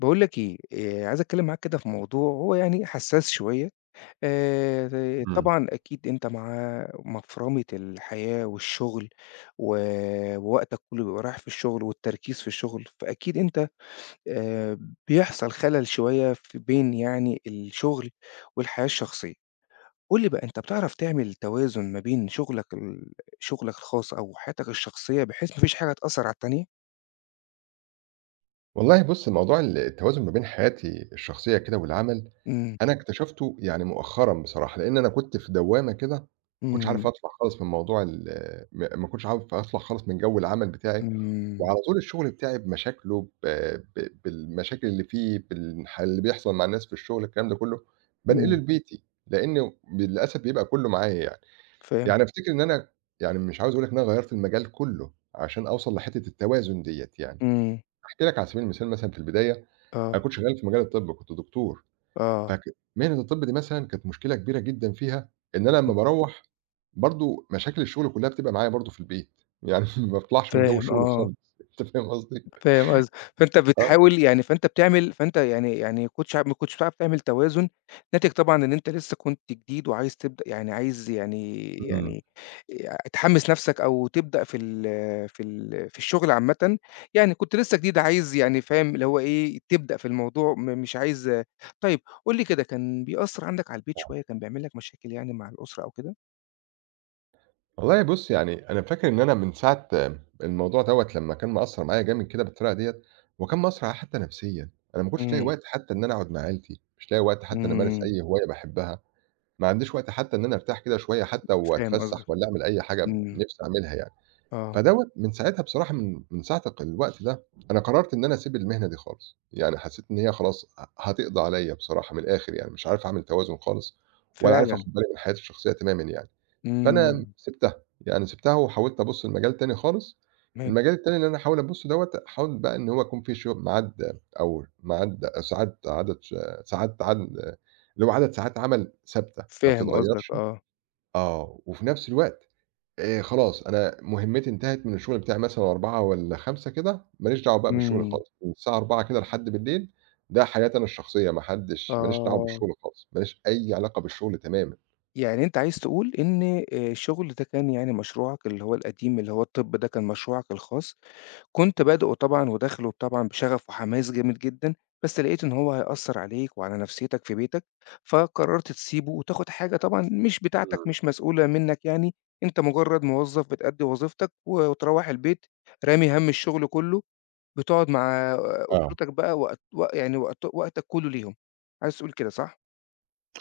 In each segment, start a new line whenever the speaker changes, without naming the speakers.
باقول لك إيه، عايز أتكلّم معاك كده في موضوع هو يعني حسّاس شوية،
إمم.
طبعًا أكيد أنت مع مفرمة الحياة والشغل و ووقتك كلّه بيبقى رايح في الشغل والتركيز في الشغل، فأكيد أنت آآ بيحصل خلل شوية في بين يعني الشغل والحياة الشخصية. قُل لي بقى أنت بتعرف تعمل توازن ما بين شغلك الخاص أو حياتك الشخصية بحيث ما فيش حاجة تأثّر على التانية؟
والله بُص، موضوع التوازن ما بين حياتي الشخصية كده والعمل،
إمم،
أنا اكتشفته يعني مؤخرًا بصراحة، لإن أنا كنت في دوّامة كده، ما كنتش عارف
إمم،
أطلع خالص من موضوع ال م ما كنتش عارف أطلع خالص من جو العمل بتاعي،
إمم،
وعلى طول الشغل بتاعي بمشاكله ب ب بالمشاكل اللي فيه، اللي بيحصل مع الناس في الشغل الكلام ده كله، بانقله
إمم،
لبيتي، لإنه للأسف بيبقى كله معايا يعني.
فاهم،
يعني أفتكر إن أنا يعني مش عاوز أقول لك إن أنا غيّرت المجال كله عشان أوصل لحتة التوازن ديّة يعني.
إمم.
هاحكي لك على سبيل المثال مثلًا في البداية، أنا
آه،
كنت شغال في مجال الطب، كنت دكتور،
آه،
فك مهنة الطب دي مثلًا كانت مشكلة كبيرة جدًا فيها إن أنا لمّا
امم،
باروّح برضه مشاكل الشغل كلّها بتبقى معايا برضه في البيت، يعني ما باطلعش من جو
فاهم
الشغل
آه،
خالص، أنت فاهم قصدي؟
فاهم قصدك، فأنت
آه،
بتحاول يعني فأنت بتعمل فأنت يعني يعني ما كنتش بتعرف تعمل توازن، ناتج طبعًا إن أنت لسه كنت جديد وعايز تبدأ يعني عايز يعني
إمم،
يعني تحمّس نَفْسك أو تبدأ في الشغل عامةً، يعني كنت لسه جديد عايز يعني فاهم اللي هو إيه، تبدأ في الموضوع مش عايز طيب قُل لي كده كان بيأثّر عندك على البيت شوية، كان بيعمل لك مشاكل يعني مع الأسرة أو كده؟
والله بُص يعني أنا فاكر إن أنا من ساعة الموضوع دوّة لمّا كان مأثّر معايا جامد كده بالطريقة ديّة، وكان مأثّر عليّا حتى نفسيًا، أنا ما كنتش لاقي
إمم،
وقت حتى إن أنا أقعد مع عيلتي، مش لاقي وقت حتى إني أمارس
إمم،
أي هواية باحبها. ما عنديش وقت حتى إن أنا أرتاح كده شوية حتى
فاهم
وأتفسّح
قصدك،
والّا أعمل أي حاجة
إمم،
نِفْسي أعملها يعني،
آه.
فدوّة من ساعتها بصراحة من ساعة الق الوقت ده، أنا قررت إن أنا أسيب المهنة دي خالص، يعني حسّيت إن هي خلاص هتقضي عليّا بصراحة من الآخر يعني، مش عارف أعمل توازن خالص ولا عارف
فعلًا،
آخُد بالي من حياتي الشخصية تمامًا يعني. فأنا
إمم،
سِبتها، يعني سِبتها وحاولت أبُص لمجال تاني خالص،
تمام،
المجال التاني اللي أنا هاحاول أبُصّه دوّة، هاحاول بقى إن هو يكون فيه ميعاد أو ميعاد ساعات عدد ش ساعات عد اللي هو عدد ساعات عمل ثابتة ما
فاهم قصدك
بتتغيّرش.
آه،
آه، وفي نفس الوقت خلاص أنا مهمتي انتهت من الشغل بتاعي مثلًا 16:00 والّا 17:00 كده، ما ليش دعوة بقى بالشغل
إمم،
خالص، من الساعة 16:00 كده لحد بالليل، ده حياتي أنا الشخصية، ما حدش ما ليش دعوة
آه،
بالشغل خالص، ما ليش أي علاقة بالشغل تمامًا.
يعني أنت عايز تقول إن الشغل ده كان يعني مشروعك اللي هو القديم، اللي هو الطب ده كان مشروعك الخاص، كنت بادئه طبعًا وداخله طبعًا بشغف وحماس جامد جدًا، بس لقيت إن هو هيأثّر عليك وعلى نفسيتك في بيتك، فقررت تسيبه وتاخد حاجة طبعًا مش بتاعتك،
إمم.
مش مسؤولة منك يعني، أنت مجرد موظف بتأدّي وظيفتك وتروّح البيت رامي هَم الشغل كله. بتقعد مع
آه.
أسرتك بقى وقت وق يعني وقت وقتك كُلّه ليهم، عايز تقول كده صح؟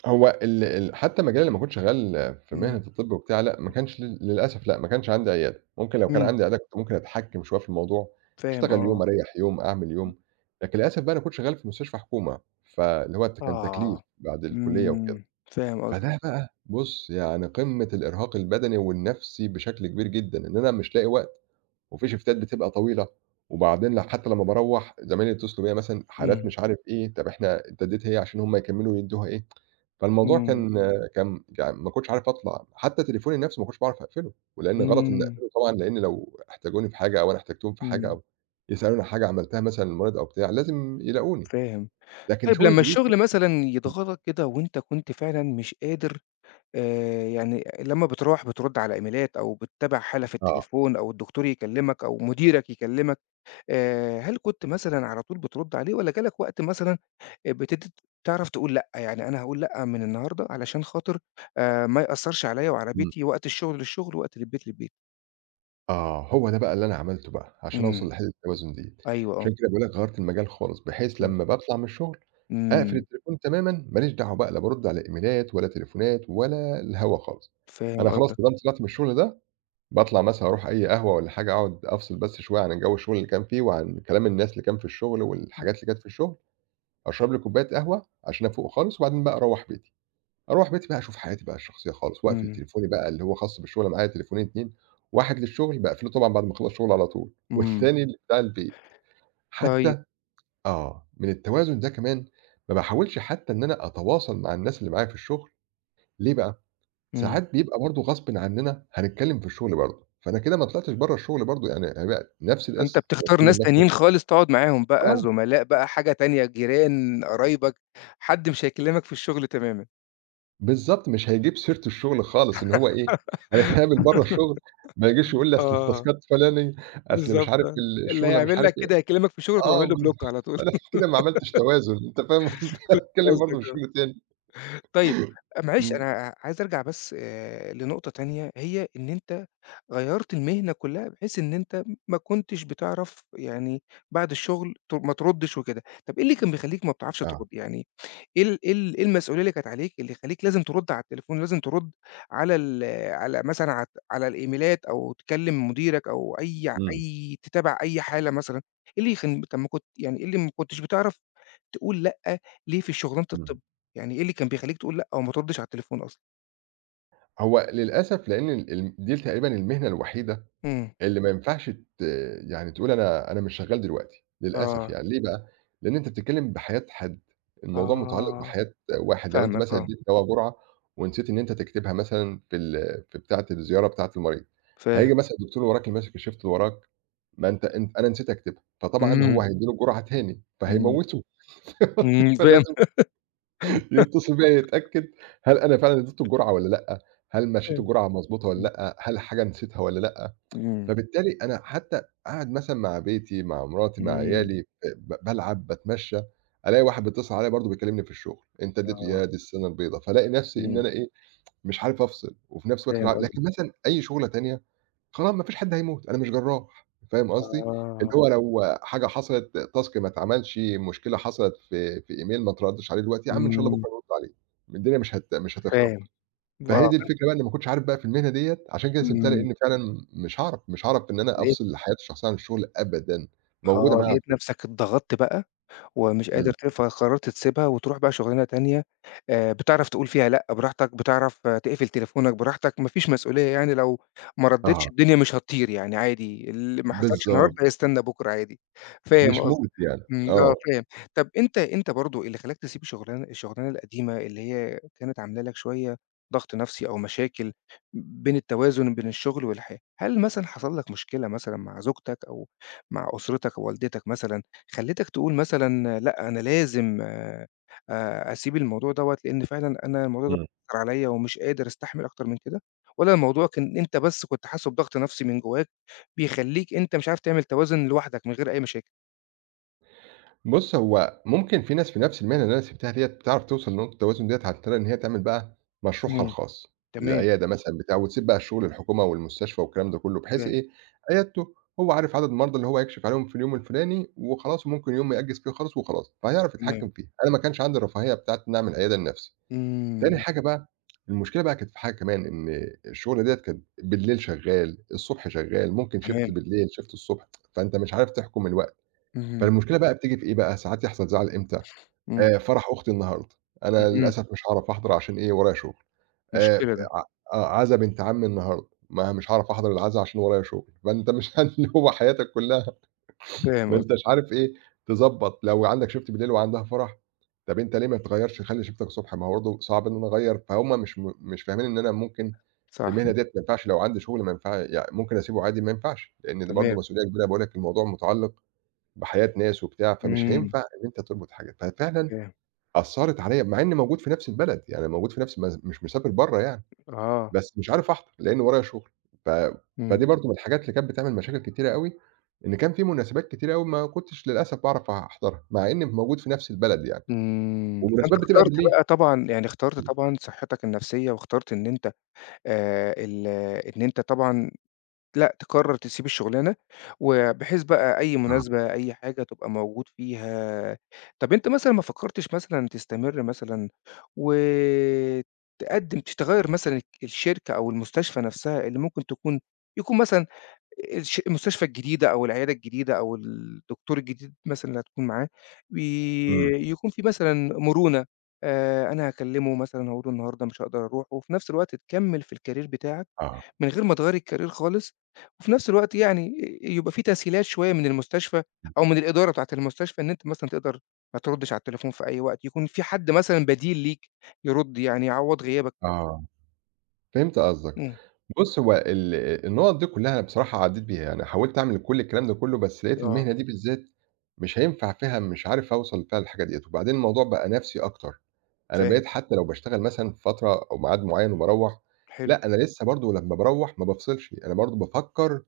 هو ال ال حتى مجالي لمّا كنت شغال في
إمم،
مهنة الطب وبتاع، لأ ما كانش للأسف لأ، ما كانش عندي عيادة، ممكن لو كان
إمم،
عندي عيادة كنت ممكن أتحكّم شوية في الموضوع،
فاهم
أشتغل يوم،
آه،
أريّح يوم، أعمل يوم، لكن للأسف بقى أنا كنت شغال في مستشفى حكومة، فاللي هو كان تكليف
آه،
بعد الكلية وكده،
إمم، فاهم قصدك،
فده بقى بُص يعني قمة الإرهاق البدني والنفسي بشكل كبير جدًا، إن أنا مش لاقي وقت، وفي شيفتات بتبقى طويلة، وبعدين حتى لمّا باروّح زمايلي يتصلوا بيّا مثلًا حالات
إمم،
مش عارف إيه، طب إحنا أنت ادّيت هي عشان هم يكمّلوا يدّوها إيه؟ فالموضوع
إمم،
كان كان يعني ما كنتش عارف أطلع، حتى تليفوني نَفْسه ما كنتش باعرف أقفله، ولإن غلط إنّي
إمم،
أقفله طبعًا لإن لو احتاجوني في حاجة أو أنا احتجتهم في حاجة
إمم،
أو يسألوني عن حاجة عملتها مثلًا لمريض أو بتاع، لازم يلاقوني،
فاهم.
لكن
طيب
شغلي
لمّا
الجديد ده
الشغل مثلًا يضغطك كده وأنت كنت فعلًا مش قادر يعني لمّا بتروّح بترُد على إيميلات أو بتتابع حالة في
آه،
التليفون أو الدكتور يكلمك أو مديرك يكلمك هل كنت مثلًا على طول بترُد عليه والّا جالك وقت مثلًا بتبتدي تعرف تقول لأ، يعني أنا هاقول لأ من النهارده علشان خاطر ما يأثّرش عليّا وعلى
إمم،
بيتي، وقت الشغل للشغل، وقت للبيت للبيت.
آه، هو ده بقى اللي أنا عملته بقى عشان
إمم،
أوصل لحِلّة التوازن ديّة،
أيوه آه،
عشان كده باقول لك غيّرت المجال خالص، بحيث
إمم،
لمّا باطلع من الشغل أقفل
إمم،
التليفون تمامًا، ما ليش دعوة بقى لا بارُد على إيميلات ولا تليفونات ولا الهوا خالص، أنا
فاهم قصدك.
خلاص ما دام طلعت من الشغل ده باطلع مثلًا أروح أي قهوة والّا حاجة أقعد أفصل بس شوية عن جو الشغل اللي كان فيه، وعن كلام الناس اللي كان في الشغل والحاجات اللي كانت في الشغل، أشرب لي كوباية قهوة عشان أفوق خالص، وبعدين بقى أروّح بيتي. أروّح بيتي بقى أشوف حياتي بقى الشخصية خالص، وأقفل
إمم،
تليفوني بقى اللي هو خاص بالشغل معايا تليفونين 2، واحد للشغل باقفله طبعًا بعد ما أخلّص شغل على طول،
إمم،
والتاني بتاع البيت.
طيب،
حتى آه، من التوازن ده كمان ما باحاولش حتى إن أنا أتواصل مع الناس اللي معايا في الشغل، ليه بقى؟
إمم،
ساعات بيبقى برضه غصبٍ عننا هنتكلّم في الشغل برضه، فأنا كده ما طلعتش برّه الشغل برضه، يعني هيبقى نفس
فأنت
القِصّة،
بتختار
هنتكلّم
ناس
مثلًا
تانيين خالص تقعد معاهم بقى،
آه،
زملاء بقى، حاجة تانية، جيران، قرايبك، حد مش هيكلمك في الشغل تمامًا.
بالضبط، مش هيجيب سيرة الشغل خالص إن هو إيه، هنتقابل برّه الشغل، ما يجيش يقول لي أصل
آه،
التاسكات فلانية، أصل مش
بالضبط،
عارف
آه. اللي
الشغلة مش
هيعمل
عارف
لك
إيه،
كده هيكلمك في الشغل تقوم
آه
عامل له
بالضبط،
بلوك على طول.
فأنا كده ما عملتش توازن، أنت فاهم قصدي،
فاهم
هاتكلّم برضه
قصدك
في
آه.
الشغل تاني.
طيب آه، معلش
إمم.
أنا عايز أرجع بس لنقطة تانية، هي إن أنت غيّرت المهنة كلّها بحيث إن أنت ما كنتش بتعرف يعني بعد الشغل ما تردّش وكده، طب إيه اللي كان بيخلّيك ما بتعرفش
آه،
ترُد؟ يعني إيه المسؤولية اللي كانت عليك اللي يخلّيك لازم ترُد على التليفون، لازم ترُد على ال على مثلًا على الإيميلات أو تكلّم مديرك أو
إمم،
أي تتابع أي حالة مثلًا، إيه اللي يخن طب ما كنت يعني إيه اللي ما كنتش بتعرف تقول لأ ليه في شغلانة
إمم.
الطب؟ يعني إيه اللي كان بيخلّيك تقول لأ وما تردّش على التليفون أصلًا؟
هو للأسف لإن ال الم دي تقريبًا المهنة الوحيدة
إمم.
اللي ما ينفعش يعني تقول أنا مش شغّال دلوقتي، للأسف
آه،
يعني، ليه بقى؟ لإن أنت بتتكلّم بحياة حد، الموضوع متعلّق
آه،
بحياة واحد، لو أنت
فاهمك
مثلًا
آه،
ادّيت دوا جرعة ونسيت إن أنت تكتبها مثلًا في بتاعة الزيارة بتاعة المريض،
فاهم.
هييجي مثلًا الدكتور اللي وراك اللي ماسك الShift اللي وراك، ما أنت أن أنا نسيت أكتبها، فطبعًا هو
إمم،
هيدّي له الجرعة تاني،
إمم،
فهيموّتُه قصدي
إمم،
فلازم
فاهم
يتصل بيّا يتأكد هل أنا فعلًا ادّيته الجرعة والّا لأ، هل مشّيت
فاهم.
الجرعة مضبوطة والّا
إمم،
لأ، هل حاجة نسيتها والّا لأ،
إمم،
فبالتالي أنا حتى قاعد مثلًا مع بيتي، مع مراتي، مع
إمم،
عيالي، بالعب، باتمشى، ألاقي واحد بيتصل عليَّ برضه بيكلمني في الشغل، أنت اديت
آه،
يا دي السنة البيضا، فالاقي نفسي إن
إمم،
أنا إيه، مش عارف أفصل، وفي نفس الوقت مش
فاهم
عارف
قصدك.
لكن مثلًا أي شغلة تانية خلاص ما فيش حد هيموت، أنا مش جراح، فاهم قصدي؟ اللي
آه،
هو لو حاجة حصلت، تاسك ما اتعملش، مشكلة حصلت في إيميل ما اتردش عليه دلوقتي، يا عم إن شاء الله
إمم،
بكرة نرد عليه، الدنيا مش هتخرب.
فاهم.
فهي
آه،
دي الفكرة بقى إني ما كنتش عارف بقى في المهنة ديّة، عشان كده سِبتها
إمم،
لإن فعلًا مش هاعرف، مش هاعرف إن أنا
لقيت
أفصل حياتي الشخصية عن الشغل أبدًا، موجودة
آه،
معايا على
لقيت
طول.
نَفْسك اتضغطت بقى ومش قادر
إمم.
فقررت تسيبها وتروح بقى شغلانة تانية بتعرف تقول فيها لأ براحتك، بتعرف آه، تقفل تليفونك براحتك، ما فيش مسؤولية يعني لو ما رديتش
آه،
الدنيا مش هتطير يعني عادي، اللي ما حصلش النهارده
بالضبط،
هيستنى بُكرة عادي، فاهم
مش مُمْتِع
قصدك،
يعني.
إمم،
آه.
آه فاهم. طب أنت أنت برضه اللي خلاك تسيب شغلانة الشغلانة القديمة اللي هي كانت عاملة لك شوية ضغط نفسي أو مشاكل بين التوازن بين الشغل والحياة، هل مثلًا حصل لك مشكلة مثلًا مع زوجتك أو مع أسرتك أو والدتك مثلًا؟ خلّتك تقول مثلًا لأ، أنا لازم أسيب الموضوع دوّة، لإن فعلًا أنا الموضوع ده
إمم.
مأثّر عليَّ ومش قادر أستحمل أكتر من كده، والّا الموضوع كان أنت بس كنت حاسس بضغط نفسي من جواك، بيخلّيك أنت مش عارف تعمل توازن لوحدك من غير أي مشاكل؟
بُص، هو ممكن في ناس في نفس المهنة اللي أنا سِبتها ديّة بتعرف توصل لنقطة التوازن ديّة عن طريق إن هي تعمل بقى مشروعها
إمم،
الخاص،
تمام،
العيادة مثلًا بتاع وتسيب بقى شغل الحكومة والمستشفى والكلام ده كُلّه، بحيث
فاهم،
إيه، عيادته هو عارف عدد المرضى اللي هو هيكشف عليهم في اليوم الفلاني وخلاص وممكن يوم يأجّز فيه خالص وخلاص، فهيعرف
تمام،
يتحكّم فيها، أنا ما كانش عندي الرفاهية بتاعة إن أعمل عيادة لنفسي. تاني
إمم،
حاجة بقى، المشكلة بقى كانت في حاجة كمان إن الشغل ديّة كان بالليل شغّال، الصبح شغّال، ممكن shift
تمام،
بالليل، shift الصبح، فأنت مش عارف تحكُم الوقت.
اهم،
فالمشكلة بقى بتيجي في إيه بقى، ساعات يحصل زعل إمتى،
إمم،
فرح أختي النهارده، أنا
اهم،
للأسف مش هاعرف أحضر عشان إيه، ورايا شغل،
مشكلة
ف
ده،
ع آه، عزا بنت عمي النهارده، ما مش هاعرف أحضر العزا عشان ورايا شغل، فأنت مش اللي هو حياتك كلّها، ما
فاهم
أنتش
قصدك،
عارف إيه، تضبّط لو عندك shift بالليل وعندها فرح، طب أنت ليه ما تغيّرش خلّي شيفتك الصبح، ما هو برضه صعب إن أنا أغيّر، فهُم مش فاهمين إن أنا ممكن
صح،
المهنة ديّة ما ينفعش لو عندي شغل ما ينفع يعني ممكن أسيبه عادي ما ينفعش، لإن دي
تمام،
برضه مسؤولية كبيرة، باقول لك الموضوع متعلق بحياة ناس وبتاع، فمش
إمم،
هينفع إن أنت تربط حاجة، ففعلًا
فاهم،
أثّرت عليَّ مع إني موجود في نفس البلد، يعني أنا موجود في نفس ما مش مسافر برّه يعني،
آه،
بس مش عارف أحضر لإن ورايا شغل، ف
إمم.
فدي برضه من الحاجات اللي كانت بتعمل مشاكل كتيرة أوي، إن كان في مناسبات كتيرة أوي ما كنتش للأسف باعرف أحضرها، مع إني موجود في نفس البلد يعني،
إمم، فأنت
والمناسبات بتبقى
اخترت
بالليل.
بقى طبعًا يعني اخترت
إمم،
طبعًا صحتك النفسية، واخترت إن أنت ال إن أنت طبعًا لأ، تقرر تسيب الشغلانة، وبحيث بقى أي
آه،
مناسبة، أي حاجة تبقى موجود فيها. طب أنت مثلًا ما فكرتش مثلًا تستمر مثلًا، وتقدم تش تغيّر مثلًا الشركة أو المستشفى نفسها اللي ممكن يكون مثلًا المستشفى الجديدة أو العيادة الجديدة أو الدكتور الجديد مثلًا اللي هتكون معاه،
إمم،
يكون في مثلًا مرونة، أنا هاكلمه مثلًا هاقول له النهارده مش هاقدر أروح، وفي نفس الوقت تكمّل في الcareer بتاعك
آه،
من غير ما تغيّر الcareer خالص، وفي نفس الوقت يعني يبقى في تسهيلات شوية من المستشفى
إمم،
أو من الإدارة بتاعة المستشفى إن أنت مثلًا تقدر ما تردش على التليفون في أي وقت، يكون في حد مثلًا بديل ليك يرُد يعني يعوّض غيابك.
آه، فهمت قصدك.
إمم،
بُص، هو ال النُقط دي كلّها أنا بصراحة عدّيت بيها، يعني حاولت أعمل كل الكلام ده كلّه، بس لقيت
آه،
المهنة دي بالذات مش هينفع فيها مش عارف أوصل فيها للحاجة ديّة، وبعدين الموضوع بقى نَفْسي أكتر، أنا
فاهم،
بقيت حتى لو باشتغل مثلًا فترة أو ميعاد معيّن وباروّح،
حلو.
لأ أنا لسه برضه لمّا باروّح ما بافصلش، أنا برضه بافكّر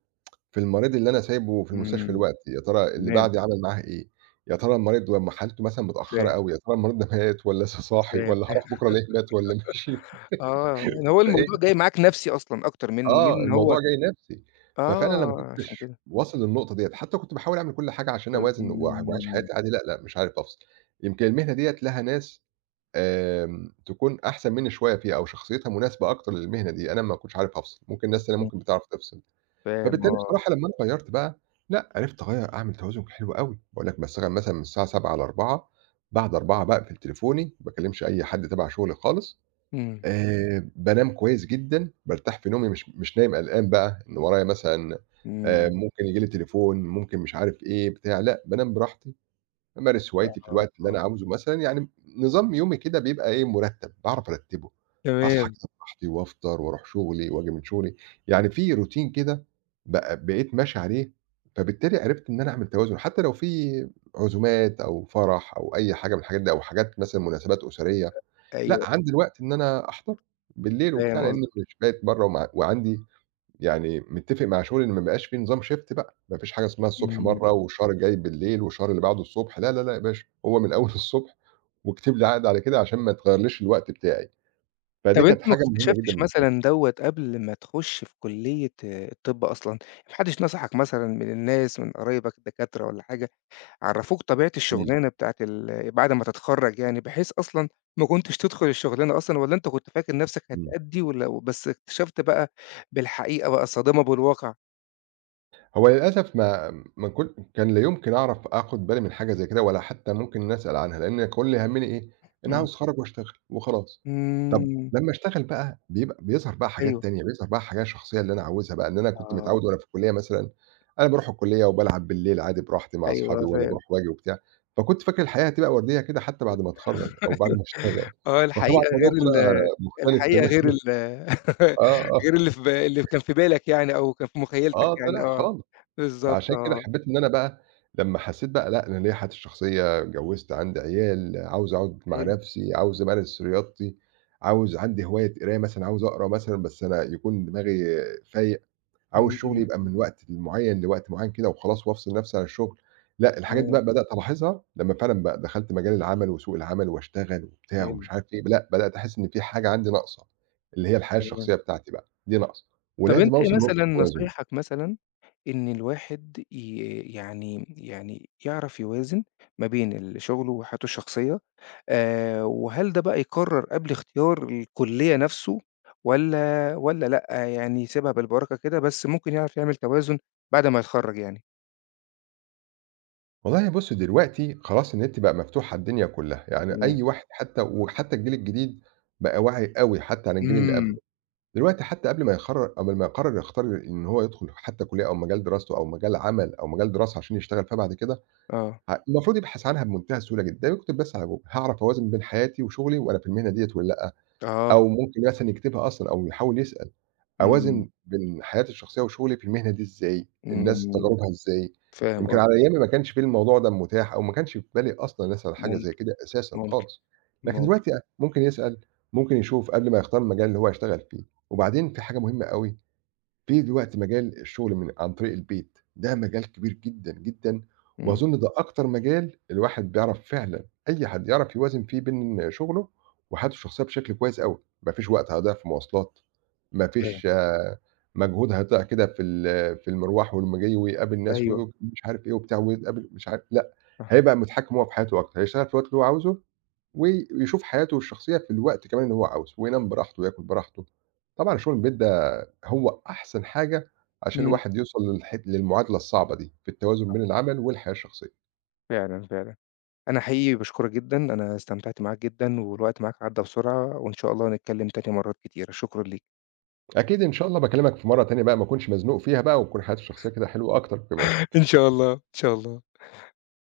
في المريض اللي أنا سايبه في المستشفى
إمم،
دلوقتي، يا ترى اللي
تمام،
بعدي عمل معاه إيه، يا ترى المريض لمّا حالته مثلًا متأخّرة
فاهم،
أوي، يا ترى المريض ده مات والّا لسه صاحي
فاهم،
والّا هاروح
فاهم.
بكرة ألاقيه مات والّا مشي
آه، يعني هو
والّا إيه،
الموضوع جاي معاك نَفْسي أصلًا أكتر من
آه،
إن هو
الموضوع جاي نَفْسي، ففعلًا أنا ما
آه، عشان
كنتش
كده.
واصل للنقطة ديّة، حتى كنت باحاول أعمل كل حاجة عشان أوازن وأعيش
إمم،
حياتي عادي، لأ، لأ، مش عارف أفصل، يمكن المهنة ديّة لها ناس تكون أحسن منّي شوية فيها أو شخصيتها مناسبة أكتر للمهنة دي، أنا ما كنتش عارف أفصل، ممكن ناس تانية
إمم،
ممكن بتعرف تفصل،
فاهم
فبالتالي
آه،
بصراحة لمّا أنا غيّرت بقى، لأ، عرفت أغيّر أعمل توازن حلو أوي، باقول لك باشتغل مثلًا من الساعة 07:00 ل16:00 بعد 16:00 باقفل تليفوني، ما باكلمش أي حد تبع شغلي خالص.
إمم،
بانام كويس جدًا، بارتاح في نومي مش نايم قلقان بقى إن ورايا مثلًا
إمم،
ممكن ييجي لي تليفون، ممكن مش عارف إيه، بتاع، لأ، بانام براحتي، بامارس هوايتي في الوقت اللي
آه،
أنا عاوزه مثلًا، يعني نظام يومي كده بيبقى إيه، مرتّب، باعرف أرتّبه، أصحى
تمام،
كده براحتي وأفطر وأروح شغلي وآجي من شغلي، يعني في روتين كده بقى بقيت ماشي عليه، فبالتالي عرفت إن أنا أعمل توازن، حتى لو في عزومات أو فرح أو أي حاجة من الحاجات دي أو حاجات مثلًا مناسبات أسرية، لأ،
أيوه،
عندي الوقت إن أنا أحضر بالليل وبتاع،
فاهم
لإني
قصدك،
مش بايت برّه وعندي يعني متّفق مع شغلي إن ما بقاش في نظام shift بقى، ما فيش حاجة اسمها الصبح
إمم.
مرّه والشهر الجاي بالليل والشهر اللي بعده الصبح، لا، لا، لا يا باشا، هو من أول الصبح واكتب لي عقد على كده عشان ما يتغيّرليش الوقت بتاعي،
طَب
فدي
أنت
كانت
ما
حاجة مهمة جدًا
اكتشفتش
بالنسبة لي.
مثلًا دوّة قبل ما تخُش في كُلّية الطِب أصلًا؟ ما حدش نصحك مثلًا من الناس، من قرايبك الدكاترة والّا حاجة؟ عرّفوك طبيعة
إمم،
الشغلانة بتاعة ال بعد ما تتخرّج يعني، بحيث أصلًا ما كنتش تدخل الشغلانة أصلًا والّا أنت كنت فاكر نَفْسك
إمم.
هتأدّي ولو بس اكتشفت بقى بالحقيقة بقى الصادمة بالواقع؟
هو للأسف ما ما كنت كان لا يمكن أعرف آخُد بالي من حاجة زي كده ولا حتّى ممكن إن أسأل عنها، لإن كل هَمّنا إيه، إن
إمم.
عاوز أتخرّج وأشتغل وخلاص. طَب
إمم.
لمّا أشتغل بقى بيبقى بيظهر بقى حاجات
أيوه.
تانية، بيظهر بقى حاجة شخصية اللي أنا عاوزها بقى، إن أنا كنت
آه.
متعوّد وأنا في الكُلّية مثلًا، أنا باروح الكُلّية وبالعب بالليل عادي براحتي مع
أيوه
أصحابي
آه،
وأنا
فاهم.
باروح وآجي وبتاع، فكنت فاكر الحياة هتبقى ورديّة كده حتّى بعد ما أتخرّج أو بعد ما أشتغل،
آه.
فطبعًا الموضوع طلع مختلف
الحقيقة
تمامًا.
غير ال
آه، آه،
غير اللي في ب اللي كان في بالك يعني أو كان في مُخيّلتك
آه،
يعني
طلع
آه.
خالص.
بالضبط
فعشان كده
آه.
حبيت إن أنا بقى لمّا حسيت بقى لأ، أنا ليّا حياتي الشخصية، اتجوّزت، عندي عيال، عاوز أقعد مع
حلو.
نَفْسي، عاوز أمارس رياضتي، عاوز عندي هواية قراية مثلًا، عاوز أقرا مثلًا بس أنا يكون دماغي فايق، عاوز شُغلي يبقى
إمم.
من وقت معيّن لوقت معيّن كده وخلاص وأفصل نَفْسي عن الشُغل. لأ، الحاجات دي
تمام.
بقى بدأت ألاحظها لمّا فعلًا بقى دخلت مجال العمل وسوق العمل واشتغل وبتاع
حلو.
ومش عارف إيه، لأ، بدأت أحس إن في حاجة عندي ناقصة، اللي هي الحياة الشخصية
تمام.
بتاعتي بقى، دي ناقصة
طب
ولازم
أنت
أوصل
إيه
لنقطة
مثلًا
توازن.
نصايحك مثلًا إن الواحد ي يعني يعني يعرف يوازن ما بين شغله وحياته الشخصية، وهل ده بقى يقرر قبل اختيار الكلية نفسه والّا لأ، يعني يسيبها بالبركة كده بس ممكن يعرف يعمل توازن بعد ما يتخرّج يعني؟
والله بُص دلوقتي خلاص النت بقى مفتوح على الدنيا كلّها، يعني
إمم،
أي واحد حتى وحتى الجيل الجديد بقى واعي أوي حتى عن الجيل اللي قبله،
إمم،
دلوقتي حتى قبل ما يقرر يختار إن هو يدخل حتى كلية أو مجال دراسته أو مجال عمل أو مجال دراسة عشان يشتغل فيها بعد كده،
آه،
المفروض يبحث عنها بمنتهى السهولة جدًا، يكتب بس على Google هاعرف أوازن بين حياتي وشغلي وأنا في المهنة ديّة والّا لأ.
آه،
أو ممكن مثلًا يكتبها أصلًا أو يحاول يسأل،
إمم،
أوازن بين حياتي الشخصية وشغلي في المهنة دي إزاي، الناس
إمم،
تجاربها إزاي،
فاهم
يمكن
قصدك،
على أيامي ما كانش في الموضوع ده متاح أو ما كانش في بالي أصلًا أسأل حاجة زي
ممكن،
كده أساسًا
ممكن،
خالص، لكن
ممكن،
دلوقتي ممكن يسأل، ممكن يشوف قبل ما يختار المجال اللي هو هيشتغل فيه، وبعدين في حاجة مهمة أوي في دلوقتي مجال الشغل من عن طريق البيت، ده مجال كبير جدًا، جدًا،
إمم،
وأظن ده أكتر مجال الواحد بيعرف فعلًا أي حد يعرف يوازن فيه بين شغله وحياته الشخصية بشكل كويس أوي، ما فيش وقت هيضيع في مواصلات، ما
فاهم،
فيش مجهود هيضيع كده في المروح ولمّا جاي ويقابل ناس و
أيوه،
ومش عارف إيه وبتاع ويتقابل مش عارف لأ،
صح،
هيبقى متحكم هو في حياته أكتر، هيشتغل في الوقت اللي هو عاوزه ويشوف حياته الشخصية في الوقت كمان اللي هو عاوزه، وينام براحته وياكل براحته. طبعًا شغل البيت ده هو أحسن حاجة عشان
إمم،
الواحد يوصل للمعادلة الصعبة دي، في التوازن بين العمل والحياة الشخصية.
فعلًا، فعلًا. أنا حقيقي باشكرك جدًا، أنا استمتعت معاك جدًا، والوقت معاك عدّى بسرعة، وإن شاء الله نتكلم تاني مرات كتيرة، شكرًا ليك.
أكيد إن شاء الله باكلمك في مرّة تانية بقى ما أكونش مزنوق فيها بقى، وتكون حياتي الشخصية كده حلوة أكتر كمان.
إن شاء الله، إن شاء الله.